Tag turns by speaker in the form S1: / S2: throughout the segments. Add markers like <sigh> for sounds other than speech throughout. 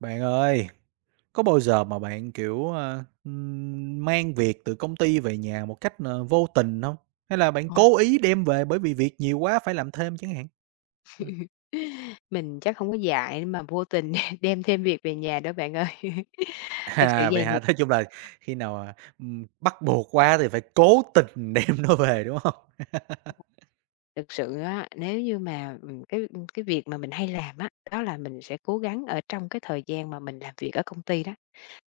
S1: Bạn ơi, có bao giờ mà bạn, kiểu, mang việc từ công ty về nhà một cách, vô tình không? Hay là bạn cố ý đem về bởi vì việc nhiều quá phải làm thêm chẳng hạn? Ừm.
S2: <laughs> Mình chắc không có dạy mà vô tình <laughs> đem thêm việc về nhà đó bạn ơi. <laughs> Thực sự
S1: À, vậy
S2: vầy nè,
S1: hả? Nói chung là khi nào, bắt buộc quá thì phải cố tình <laughs> đem nó về, đúng không? <laughs>
S2: thực sự á, nếu như mà, cái việc mà mình hay làm á, đó là mình sẽ cố gắng ở trong cái thời gian mà mình làm việc ở công ty đó,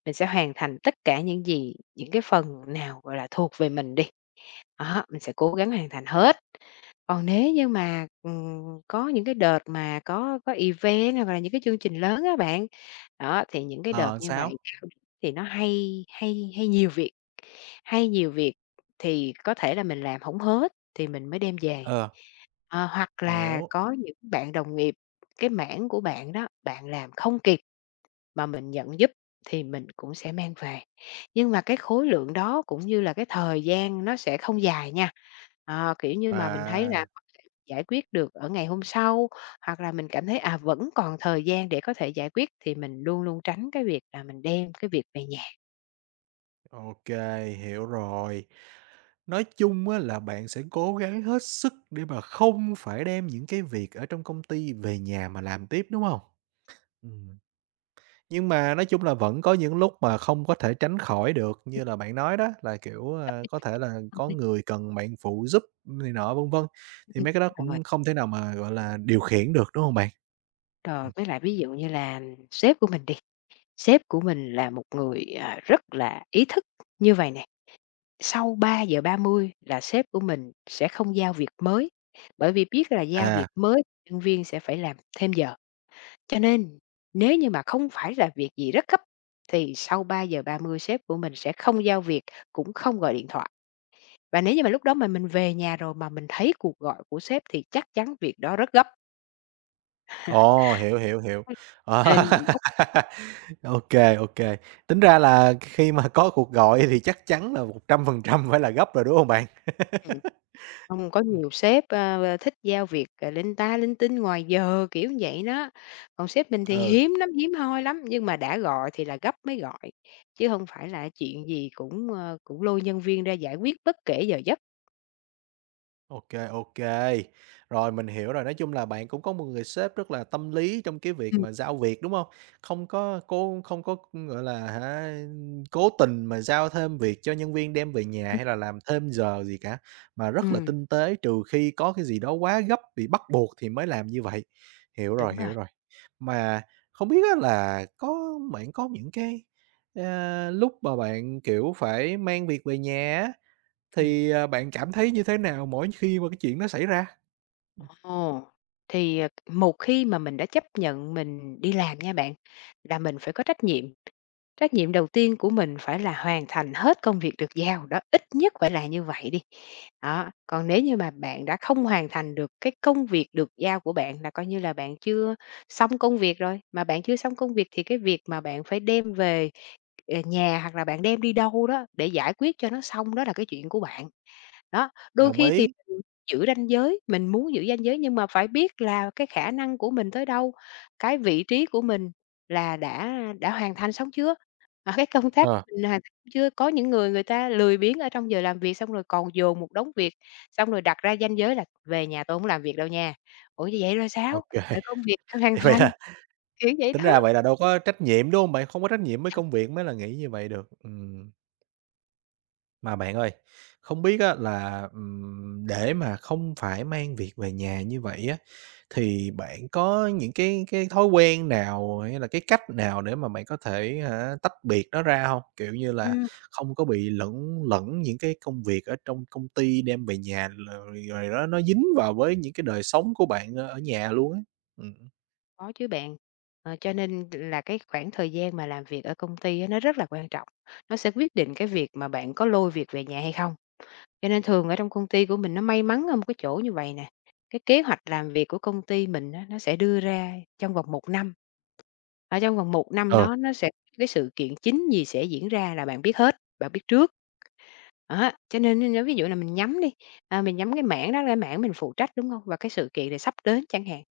S2: mình sẽ hoàn thành tất cả những gì những cái phần nào, gọi là, thuộc về mình đi, đó, mình sẽ cố gắng hoàn thành hết. Còn nếu như mà, có những cái đợt mà có event hoặc là những cái chương trình lớn á bạn, đó, thì những cái đợt
S1: Ờ,
S2: như
S1: sao?
S2: vậy thì nó hay hay hay nhiều việc thì có thể là mình làm hổng hết thì mình mới đem về.
S1: Ờ.
S2: Ờ, hoặc là
S1: Hiểu,
S2: có những bạn đồng nghiệp, cái mảng của bạn đó, bạn làm không kịp mà mình nhận giúp thì mình cũng sẽ mang về. Nhưng mà cái khối lượng đó cũng như là cái thời gian nó sẽ không dài nha. Ờ, kiểu như mà mình thấy là
S1: à.
S2: có thể giải quyết được ở ngày hôm sau, hoặc là mình cảm thấy, à, vẫn còn thời gian để có thể giải quyết thì mình luôn luôn tránh cái việc là mình đem cái việc về nhà.
S1: OK, hiểu rồi. Nói chung á là bạn sẽ cố gắng hết sức để mà không phải đem những cái việc ở trong công ty về nhà mà làm tiếp, đúng không? Ừm, nhưng mà nói chung là vẫn có những lúc mà không có thể tránh khỏi được, như là bạn nói đó, là, kiểu, có thể là
S2: Hợp.
S1: có người cần bạn phụ giúp này nọ, vân vân, thì mấy cái đó
S2: Đúng rồi,
S1: cũng không thể nào mà, gọi là, điều khiển được, đúng không bạn?
S2: rồi
S1: Ừm,
S2: với lại ví dụ như là sếp của mình đi, sếp của mình là một người, à, rất là ý thức như vậy nè. Sau ba ba giờ ba mươi là sếp của mình sẽ không giao việc mới, bởi vì biết là giao việc
S1: à.
S2: mới nhân viên sẽ phải làm thêm giờ. Cho nên nếu như mà không phải là việc gì rất gấp thì sau ba ba giờ ba mươi sếp của mình sẽ không giao việc, cũng không gọi điện thoại. Và nếu như mà lúc đó mà mình về nhà rồi mà mình thấy cuộc gọi của sếp thì chắc chắn việc đó rất gấp.
S1: Ồ, hiểu, hiểu, hiểu. À.
S2: Nên.
S1: <laughs> Ok kê. Tính ra là khi mà có cuộc gọi thì chắc chắn là 100% phải là gấp rồi, đúng không bạn?
S2: Ừm. Hông, có nhiều sếp, thích giao việc, linh ta linh tinh ngoài giờ, kiểu vậy đó. Còn sếp mình thì
S1: <laughs> Ừ.
S2: hiếm lắm, hiếm hoi lắm, nhưng mà đã gọi thì là gấp mới gọi, chứ không phải là chuyện gì cũng, cũng lôi nhân viên ra giải quyết bất kể giờ giấc.
S1: OK, OK. Rồi, mình hiểu rồi, nói chung là bạn cũng có một người sếp rất là tâm lý trong cái việc
S2: Ừm,
S1: mà giao việc, đúng không? Không có cố không có, gọi là, hả, cố tình mà giao thêm việc cho nhân viên đem về nhà
S2: đúng.
S1: hay là làm thêm giờ gì cả, mà rất là
S2: Ừm,
S1: tinh tế, trừ khi có cái gì đó quá gấp bị bắt buộc thì mới làm như vậy. Hiểu
S2: đúng
S1: rồi,
S2: rồi,
S1: hiểu rồi. Mà không biết á là có bạn có những cái, lúc mà bạn, kiểu, phải mang việc về nhà á,
S2: ừm.
S1: thì, bạn cảm thấy như thế nào mỗi khi mà cái chuyện nó xảy ra?
S2: Ồ, thì, một khi mà mình đã chấp nhận mình đi làm nha bạn, là mình phải có trách nhiệm. Trách nhiệm đầu tiên của mình phải là hoàn thành hết công việc được giao, đó, ít nhất phải là như vậy đi. Đó, còn nếu như mà bạn đã không hoàn thành được cái công việc được giao của bạn là coi như là bạn chưa xong công việc rồi, mà bạn chưa xong công việc thì cái việc mà bạn phải đem về, ờ, nhà hoặc là bạn đem đi đâu đó để giải quyết cho nó xong đó là cái chuyện của bạn. Đó, đôi
S1: Đồng
S2: khi thì
S1: ý.
S2: mình giữ ranh giới, mình muốn giữ ranh giới nhưng mà phải biết là cái khả năng của mình tới đâu, cái vị trí của mình là đã hoàn thành xong chưa, à, cái công tác
S1: Ờ,
S2: mình hoàn thành xong chưa. Có những người người ta lười biếng ở trong giờ làm việc xong rồi còn dồn một đống việc, xong rồi đặt ra ranh giới là "Về nhà tôi không làm việc đâu nha." Ủa, như vậy rồi
S1: ô
S2: sao?
S1: kê.
S2: Rồi
S1: <laughs>
S2: công việc <laughs> đã hoàn
S1: Vậy
S2: thành,
S1: là
S2: kiểu vậy
S1: tính ra
S2: đó.
S1: vậy là đâu có trách nhiệm, đúng hông bạn? Không có trách nhiệm với công việc mới là nghĩ như vậy được. Ừm. Mà bạn ơi, không biết á là, để mà không phải mang việc về nhà như vậy á, thì bạn có những cái thói quen nào hay là cái cách nào để mà bạn có thể hả, tách biệt nó ra không? Kiểu như là,
S2: Ừm.
S1: không có bị lẫn lẫn những cái công việc ở trong công ty đem về nhà rồi đó nó dính vào với những cái đời sống của bạn ở ở nhà luôn á. Ừm.
S2: Có chứ bạn. Ờ, cho nên là cái khoảng thời gian mà làm việc ở công ty á, nó rất là quan trọng. Nó sẽ quyết định cái việc mà bạn có lôi việc về nhà hay không. Cho nên thường ở trong công ty của mình nó may mắn ở một cái chỗ như vậy nè. Cái kế hoạch làm việc của công ty mình á, nó sẽ đưa ra trong vòng một năm. Ở trong vòng một năm
S1: Ờ,
S2: đó nó sẽ cái sự kiện chính gì sẽ diễn ra là bạn biết hết, bạn biết trước. Đó, cho nên nếu ví dụ là mình nhắm đi, à, mình nhắm cái mảng đó là cái mảng mình phụ trách đúng không? Và cái sự kiện này sắp đến chẳng hạn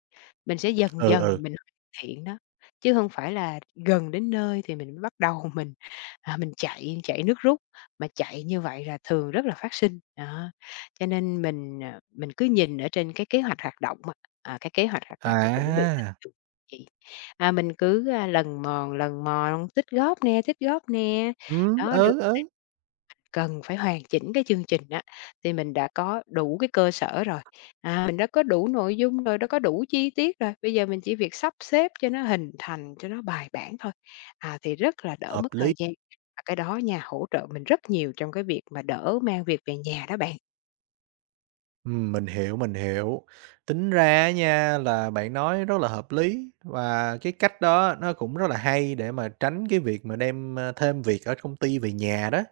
S2: mình sẽ dần
S1: ừ,
S2: dần
S1: ừ.
S2: mình hoàn thiện đó, chứ không phải là gần đến nơi thì mình mới bắt đầu <laughs> mình, à, mình chạy chạy nước rút, mà chạy như vậy là thường rất là phát sinh. Đó, cho nên mình, mình cứ nhìn ở trên cái kế hoạch hoạt động á, à, cái kế hoạch hoạt động để chuẩn bị
S1: À,
S2: gì. À, mình cứ, lần mòn, tích góp nè, đó.
S1: ừ, ừ,
S2: Cần phải hoàn chỉnh cái chương trình á, thì mình đã có đủ cái cơ sở rồi, à, mình đã có đủ nội dung rồi, đã có đủ chi tiết rồi, bây giờ mình chỉ việc sắp xếp cho nó hình thành, cho nó bài bản thôi, à, thì rất là đỡ
S1: hợp
S2: mất
S1: lý.
S2: thời gian. Và cái đó nhà hỗ trợ mình rất nhiều trong cái việc mà đỡ mang việc về nhà đó bạn.
S1: Mình hiểu, mình hiểu. Tính ra á nha là bạn nói rất là hợp lý và cái cách đó nó cũng rất là hay để mà tránh cái việc mà đem, thêm việc ở công ty về nhà đó.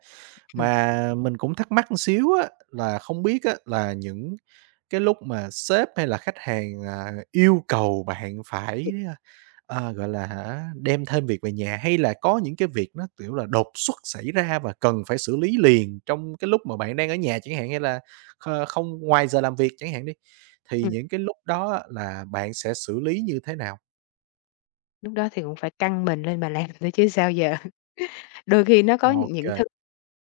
S2: Ừm,
S1: Mà mình cũng thắc mắc một xíu á, là không biết á, là những cái lúc mà sếp hay là khách hàng, yêu cầu bạn phải, gọi là hả, đem thêm việc về nhà hay là có những cái việc nó, kiểu là, đột xuất xảy ra và cần phải xử lý liền trong cái lúc mà bạn đang ở nhà chẳng hạn, hay là không ngoài giờ làm việc chẳng hạn đi, thì
S2: ừm,
S1: những cái lúc đó á, là bạn sẽ xử lý như thế nào?
S2: lúc đó thì cũng phải căng mình lên mà làm nữa chứ sao giờ. <laughs> Đôi khi nó có những
S1: OK.
S2: thứ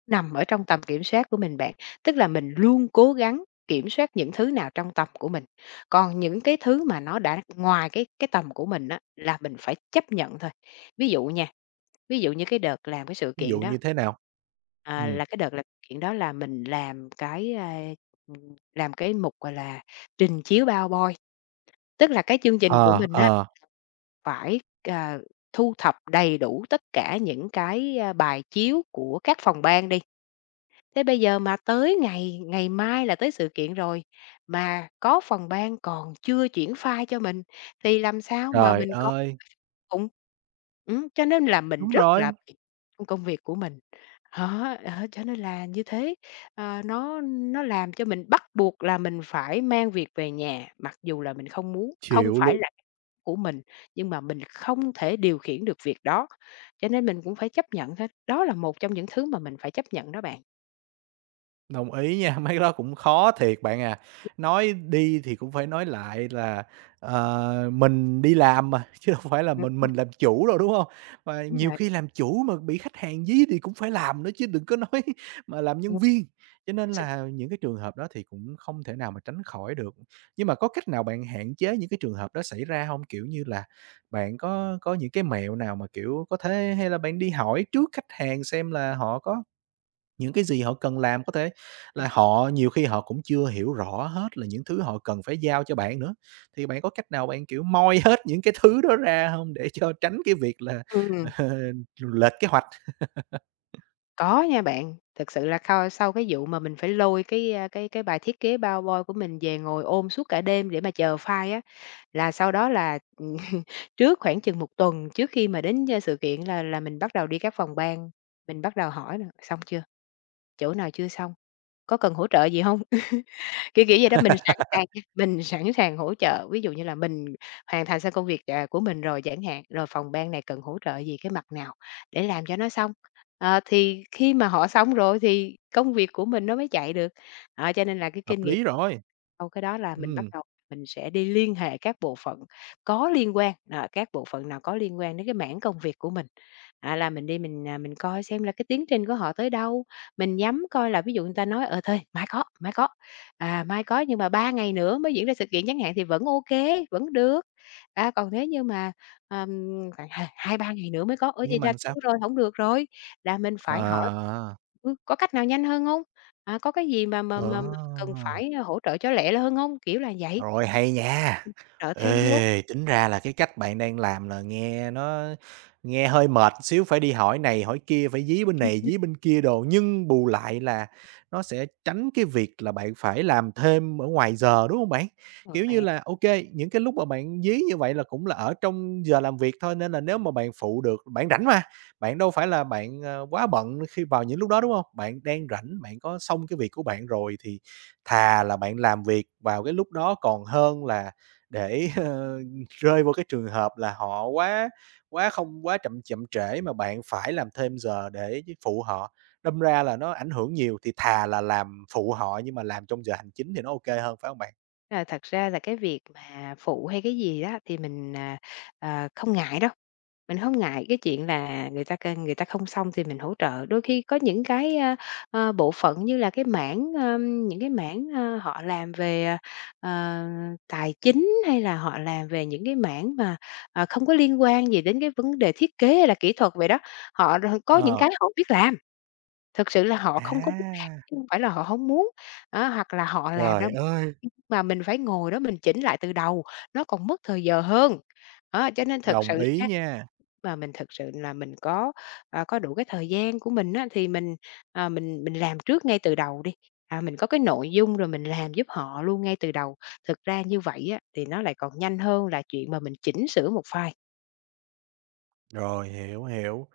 S2: nằm ở trong tầm kiểm soát của mình bạn, tức là mình luôn cố gắng kiểm soát những thứ nào trong tầm của mình. Còn những cái thứ mà nó đã ngoài cái tầm của mình á, là mình phải chấp nhận thôi. Ví dụ nha, ví dụ như cái đợt làm cái sự
S1: Ví
S2: kiện
S1: dụ
S2: đó,
S1: như thế nào?
S2: à,
S1: Ừ.
S2: là cái đợt làm kiện đó là mình làm cái, làm cái mục, gọi là, trình chiếu PowerPoint, tức là cái chương trình của
S1: Ờ,
S2: mình á,
S1: ờ,
S2: phải, ờ, thu thập đầy đủ tất cả những cái, bài chiếu của các phòng ban đi. Thế bây giờ mà tới ngày ngày mai là tới sự kiện rồi, mà có phòng ban còn chưa chuyển file cho mình, thì làm sao mà
S1: trời
S2: mình có
S1: ơi,
S2: cũng cho nên là mình
S1: đúng
S2: rất là
S1: rồi.
S2: bận trong công việc của mình. Đó, đó, cho nên là như thế, ờ, nó làm cho mình bắt buộc là mình phải mang việc về nhà, mặc dù là mình không muốn, không
S1: Chịu
S2: phải
S1: luôn,
S2: là của mình, nhưng mà mình không thể điều khiển được việc đó, cho nên mình cũng phải chấp nhận thôi. Đó là một trong những thứ mà mình phải chấp nhận đó bạn.
S1: đồng ý nha, <laughs> mấy cái đó cũng khó thiệt bạn à. Nói đi thì cũng phải nói lại là, mình đi làm mà, <laughs> chứ đâu phải là mình
S2: Ừm,
S1: mình làm chủ đâu, đúng không? Và
S2: đúng
S1: nhiều
S2: rồi.
S1: khi làm chủ mà bị khách hàng dí thì cũng phải làm nữa chứ đừng có nói <laughs> mà làm nhân
S2: Ôi,
S1: viên. Cho nên
S2: sẽ.
S1: là những cái trường hợp đó thì cũng không thể nào mà tránh khỏi được. Nhưng mà có cách nào bạn hạn chế những cái trường hợp đó xảy ra không? Kiểu như là, bạn có những cái mẹo nào mà, kiểu, có thể hay là bạn đi hỏi trước khách hàng xem là họ có. Những cái gì họ cần làm có thể
S2: Ừm,
S1: là họ nhiều khi họ cũng chưa hiểu rõ hết là những thứ họ cần phải giao cho bạn nữa. Thì bạn có cách nào bạn, kiểu, moi <laughs> hết những cái thứ đó ra không để cho tránh cái việc là,
S2: ừm,
S1: <laughs> lệch kế hoạch?
S2: có nha bạn. Thực sự là khao sau cái vụ mà mình phải lôi cái, cái bài thiết kế PowerPoint của mình về ngồi ôm suốt cả đêm để mà chờ file á, là sau đó là, <laughs> trước khoảng chừng một tuần trước khi mà đến, a, sự kiện là mình bắt đầu đi các phòng ban, mình bắt đầu hỏi là "Xong chưa? Chỗ nào chưa xong? Có cần hỗ trợ gì không?" Kiểu, kiểu vậy đó, mình sẵn sàng nha, mình sẵn sàng hỗ trợ, ví dụ như là mình hoàn thành xong công việc, à, của mình rồi chẳng hạn, rồi phòng ban này cần hỗ trợ gì, cái mặt nào để làm cho nó xong. Ờ, thì khi mà họ xong rồi thì công việc của mình nó mới chạy được. Đó, cho nên là cái kinh
S1: Hợp
S2: nghiệm
S1: lý rồi,
S2: sau cái đó là mình bắt
S1: ừm,
S2: đầu mình sẽ đi liên hệ các bộ phận có liên quan, à, các bộ phận nào có liên quan đến cái mảng công việc của mình. À, là mình đi mình, à, mình coi xem là cái tiến trình của họ tới đâu, mình nhắm coi là ví dụ người ta nói, ờ, thôi mai có, mai có nhưng mà 3 ngày nữa mới diễn ra sự kiện chẳng hạn thì vẫn ok vẫn được. À, còn nếu như mà, ờm, khoảng hai ba ngày nữa mới có, ở vậy
S1: nhưng
S2: ra
S1: mà sao?
S2: thua rồi, không được rồi, là mình phải hỏi.
S1: À,
S2: Ừ, có cách nào nhanh hơn hông? À, có cái gì mà
S1: ờ.
S2: cần phải hỗ trợ cho lẹ hơn hông? Kiểu là vậy,
S1: Rồi, hay nha.
S2: trợ thêm vô.
S1: Ê, tính ra là cái cách bạn đang làm là nghe nó nghe hơi mệt xíu, phải đi hỏi này hỏi kia, phải dí bên này dí bên kia đồ, nhưng bù lại là nó sẽ tránh cái việc là bạn phải làm thêm ở ngoài giờ, đúng không bạn?
S2: Rồi
S1: Kiểu
S2: bạn.
S1: như là, ok những cái lúc mà bạn dí như vậy là cũng là ở trong giờ làm việc thôi, nên là nếu mà bạn phụ được bạn rảnh mà, bạn đâu phải là bạn, quá bận khi vào những lúc đó, đúng không? Bạn đang rảnh, bạn có xong cái việc của bạn rồi thì thà là bạn làm việc vào cái lúc đó còn hơn là để, <laughs> rơi vô cái trường hợp là họ quá quá không quá chậm chậm trễ mà bạn phải làm thêm giờ để phụ họ. Đâm ra là nó ảnh hưởng nhiều, thì thà là làm phụ họ nhưng mà làm trong giờ hành chính thì nó ok hơn, phải không bạn?
S2: Rồi, thật ra là cái việc mà phụ hay cái gì đó thì mình, à, không ngại đâu, mình không ngại cái chuyện là người ta không xong thì mình hỗ trợ. Đôi khi có những cái, bộ phận như là cái mảng, những cái mảng, họ làm về, ờ, tài chính hay là họ làm về những cái mảng mà, không có liên quan gì đến cái vấn đề thiết kế hay là kỹ thuật vậy đó, họ có những
S1: Ờ.
S2: cái họ hổng biết làm. Thực sự là họ không có muốn làm
S1: À,
S2: chứ hông phải là họ hổng muốn, á, hoặc là họ làm ra
S1: trời ơi,
S2: <unintelligible> mà mình phải ngồi đó mình chỉnh lại từ đầu, nó còn mất thời giờ hơn. Đó, cho nên thực sự
S1: đồng ý
S2: ra
S1: nha.
S2: mà mình thực sự là mình có, có đủ cái thời gian của mình á, thì mình, mình làm trước ngay từ đầu đi, mình có cái nội dung rồi mình làm giúp họ luôn ngay từ đầu. Thực ra như vậy á, thì nó lại còn nhanh hơn là chuyện mà mình chỉnh sửa một file.
S1: Rồi, hiểu, hiểu.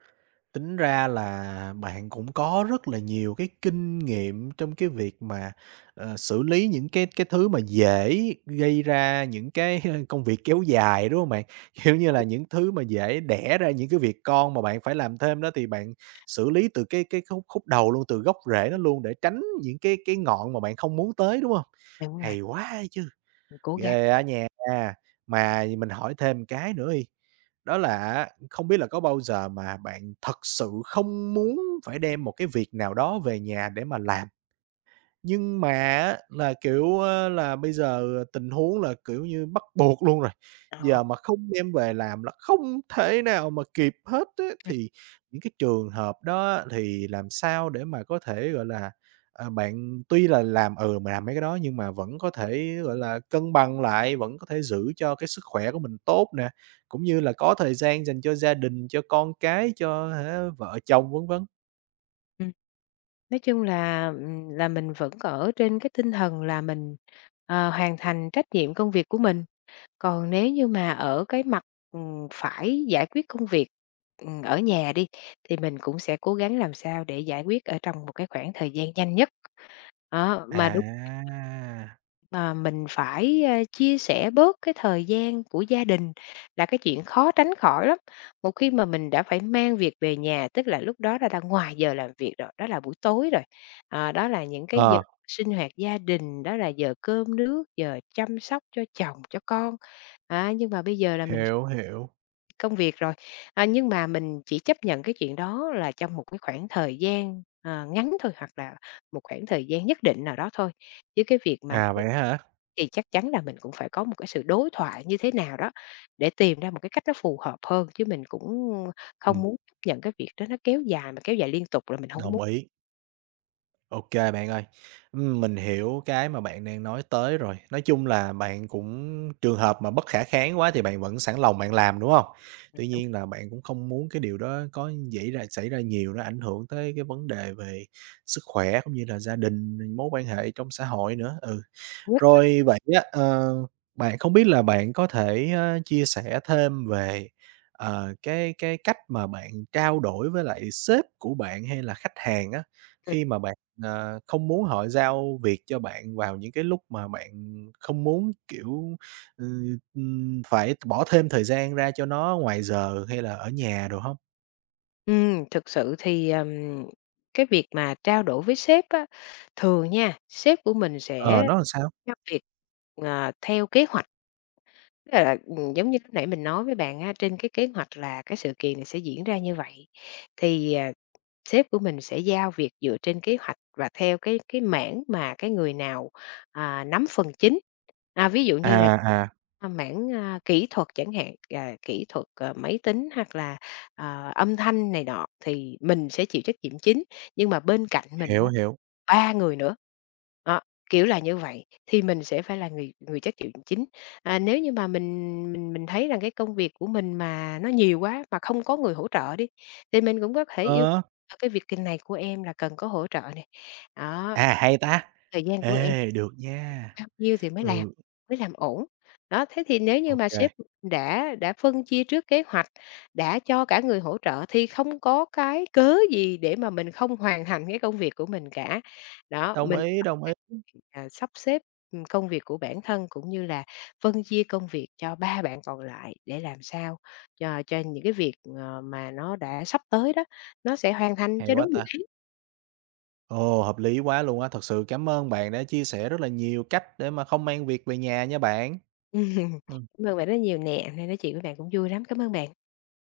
S1: Tính ra là bạn cũng có rất là nhiều cái kinh nghiệm trong cái việc mà, xử lý những cái thứ mà dễ gây ra những cái <laughs> công việc kéo dài, đúng không bạn? <laughs> Kiểu như là,
S2: <unintelligible>
S1: những thứ mà dễ đẻ ra những cái việc con mà bạn phải làm thêm đó thì bạn xử lý từ cái khúc khúc đầu luôn, từ gốc rễ nó luôn để tránh những cái ngọn mà bạn không muốn tới, đúng không?
S2: Đúng rồi,
S1: Hay quá chứ!
S2: mình cố gắng.
S1: Ghê á nha. Mà mình hỏi thêm cái nữa đi, đó là á, không biết là có bao giờ mà bạn thật sự không muốn phải đem một cái việc nào đó về nhà để mà làm nhưng mà á là, kiểu, là bây giờ tình huống là, kiểu như, bắt buộc luôn rồi,
S2: Ờ.
S1: giờ mà không đem về làm là không thể nào mà kịp hết á. Thì những cái trường hợp đó á thì làm sao để mà có thể, gọi là, bạn tuy là làm, ừ, mà làm mấy cái đó nhưng mà vẫn có thể, gọi là, cân bằng lại, vẫn có thể giữ cho cái sức khỏe của mình tốt nè, cũng như là có thời gian dành cho gia đình, cho con cái, cho hả, vợ chồng vân vân.
S2: Ừm. Nói chung là mình vẫn ở trên cái tinh thần là mình, hoàn thành trách nhiệm công việc của mình. Còn nếu như mà ở cái mặt, phải giải quyết công việc, ở nhà đi, thì mình cũng sẽ cố gắng làm sao để giải quyết ở trong một cái khoảng thời gian nhanh nhất. Đó, mà đúng
S1: À,
S2: mà mình phải, chia sẻ bớt cái thời gian của gia đình là cái chuyện khó tránh khỏi lắm. Một khi mà mình đã phải mang việc về nhà, tức là lúc đó là đang ngoài giờ làm việc rồi, đó là buổi tối rồi, đó là những cái giờ
S1: ờ,
S2: sinh hoạt gia đình, đó là giờ cơm nước, giờ chăm sóc cho chồng, cho con. À nhưng mà bây giờ là mình
S1: hiểu, hiểu.
S2: công việc rồi, nhưng mà mình chỉ chấp nhận cái chuyện đó là trong một cái khoảng thời gian, ngắn thôi, hoặc là một khoảng thời gian nhất định nào đó thôi. Chứ cái việc mà
S1: À, vậy hả?
S2: thì chắc chắn là mình cũng phải có một cái sự đối thoại như thế nào đó để tìm ra một cái cách nó phù hợp hơn, chứ mình cũng không
S1: Ừm,
S2: muốn chấp nhận cái việc đó nó kéo dài, mà kéo dài liên tục là mình không có muốn.
S1: đồng ý. Ok bạn ơi, mình hiểu cái mà bạn đang nói tới rồi. Nói chung là bạn cũng trường hợp mà bất khả kháng quá thì bạn vẫn sẵn lòng bạn làm, đúng không? Tuy nhiên là bạn cũng không muốn cái điều đó có dxảy ra xảy ra nhiều, nó ảnh hưởng tới cái vấn đề về sức khỏe cũng như là gia đình, mối quan hệ trong xã hội nữa. Ừ.
S2: Ừ.
S1: Rồi vậy á, bạn không biết là bạn có thể, chia sẻ thêm về, cái cách mà bạn trao đổi với lại sếp của bạn hay là khách hàng á, khi mà bạn, không muốn họ giao việc cho bạn vào những cái lúc mà bạn không muốn, kiểu, phải bỏ thêm thời gian ra cho nó ngoài giờ hay là ở nhà đồ không?
S2: Thực sự thì, cái việc mà trao đổi với sếp á, thường nha, sếp của mình
S1: Ờ,
S2: sẽ
S1: nó làm sao?
S2: giao việc, theo kế hoạch. Tức là, giống như lúc nãy mình nói với bạn á, trên cái kế hoạch là cái sự kiện này sẽ diễn ra như vậy, thì, sếp của mình sẽ giao việc dựa trên kế hoạch và theo cái mảng mà cái người nào, nắm phần chính. À, ví dụ như là,
S1: À, à,
S2: mảng, kỹ thuật chẳng hạn, kỹ thuật, máy tính hoặc là ờ, âm thanh này nọ thì mình sẽ chịu trách nhiệm chính, nhưng mà bên cạnh mình á,
S1: hiểu, hiểu.
S2: 3 người nữa. Đó, kiểu là như vậy, thì mình sẽ phải là người người trách nhiệm chính. À, nếu như mà mình thấy rằng cái công việc của mình mà nó nhiều quá, mà không có người hỗ trợ đi, thì mình cũng có thể yêu
S1: Ờ,
S2: cầu cái việc kinh này của em là cần có hỗ trợ này. Đó,
S1: à, hay ta!
S2: thời gian của em
S1: Ê, được nha.
S2: bao nhiêu thì
S1: Ừ,
S2: mới làm ổn. Đó, thế thì nếu như mà sếp
S1: OK.
S2: đã phân chia trước kế hoạch, đã cho cả người hỗ trợ thì không có cái cớ gì để mà mình không hoàn thành cái công việc của mình cả. Đó,
S1: Đồng
S2: mình
S1: ý, đồng ý.
S2: <unintelligible> sắp xếp, công việc của bản thân cũng như là phân chia công việc cho 3 bạn còn lại để làm sao cho những cái việc, mà nó đã sắp tới đó, nó sẽ hoàn thành
S1: Hay
S2: cho
S1: quá
S2: đúng dự
S1: ta!
S2: án.
S1: Ồ, hợp lý quá luôn á. Thật sự cảm ơn bạn đã chia sẻ rất là nhiều cách để mà không mang việc về nhà nha bạn.
S2: <laughs> Ừm,
S1: Ừm.
S2: cảm ơn bạn rất nhiều nè, hôm nay nói chuyện với bạn cũng vui lắm. Cảm ơn bạn.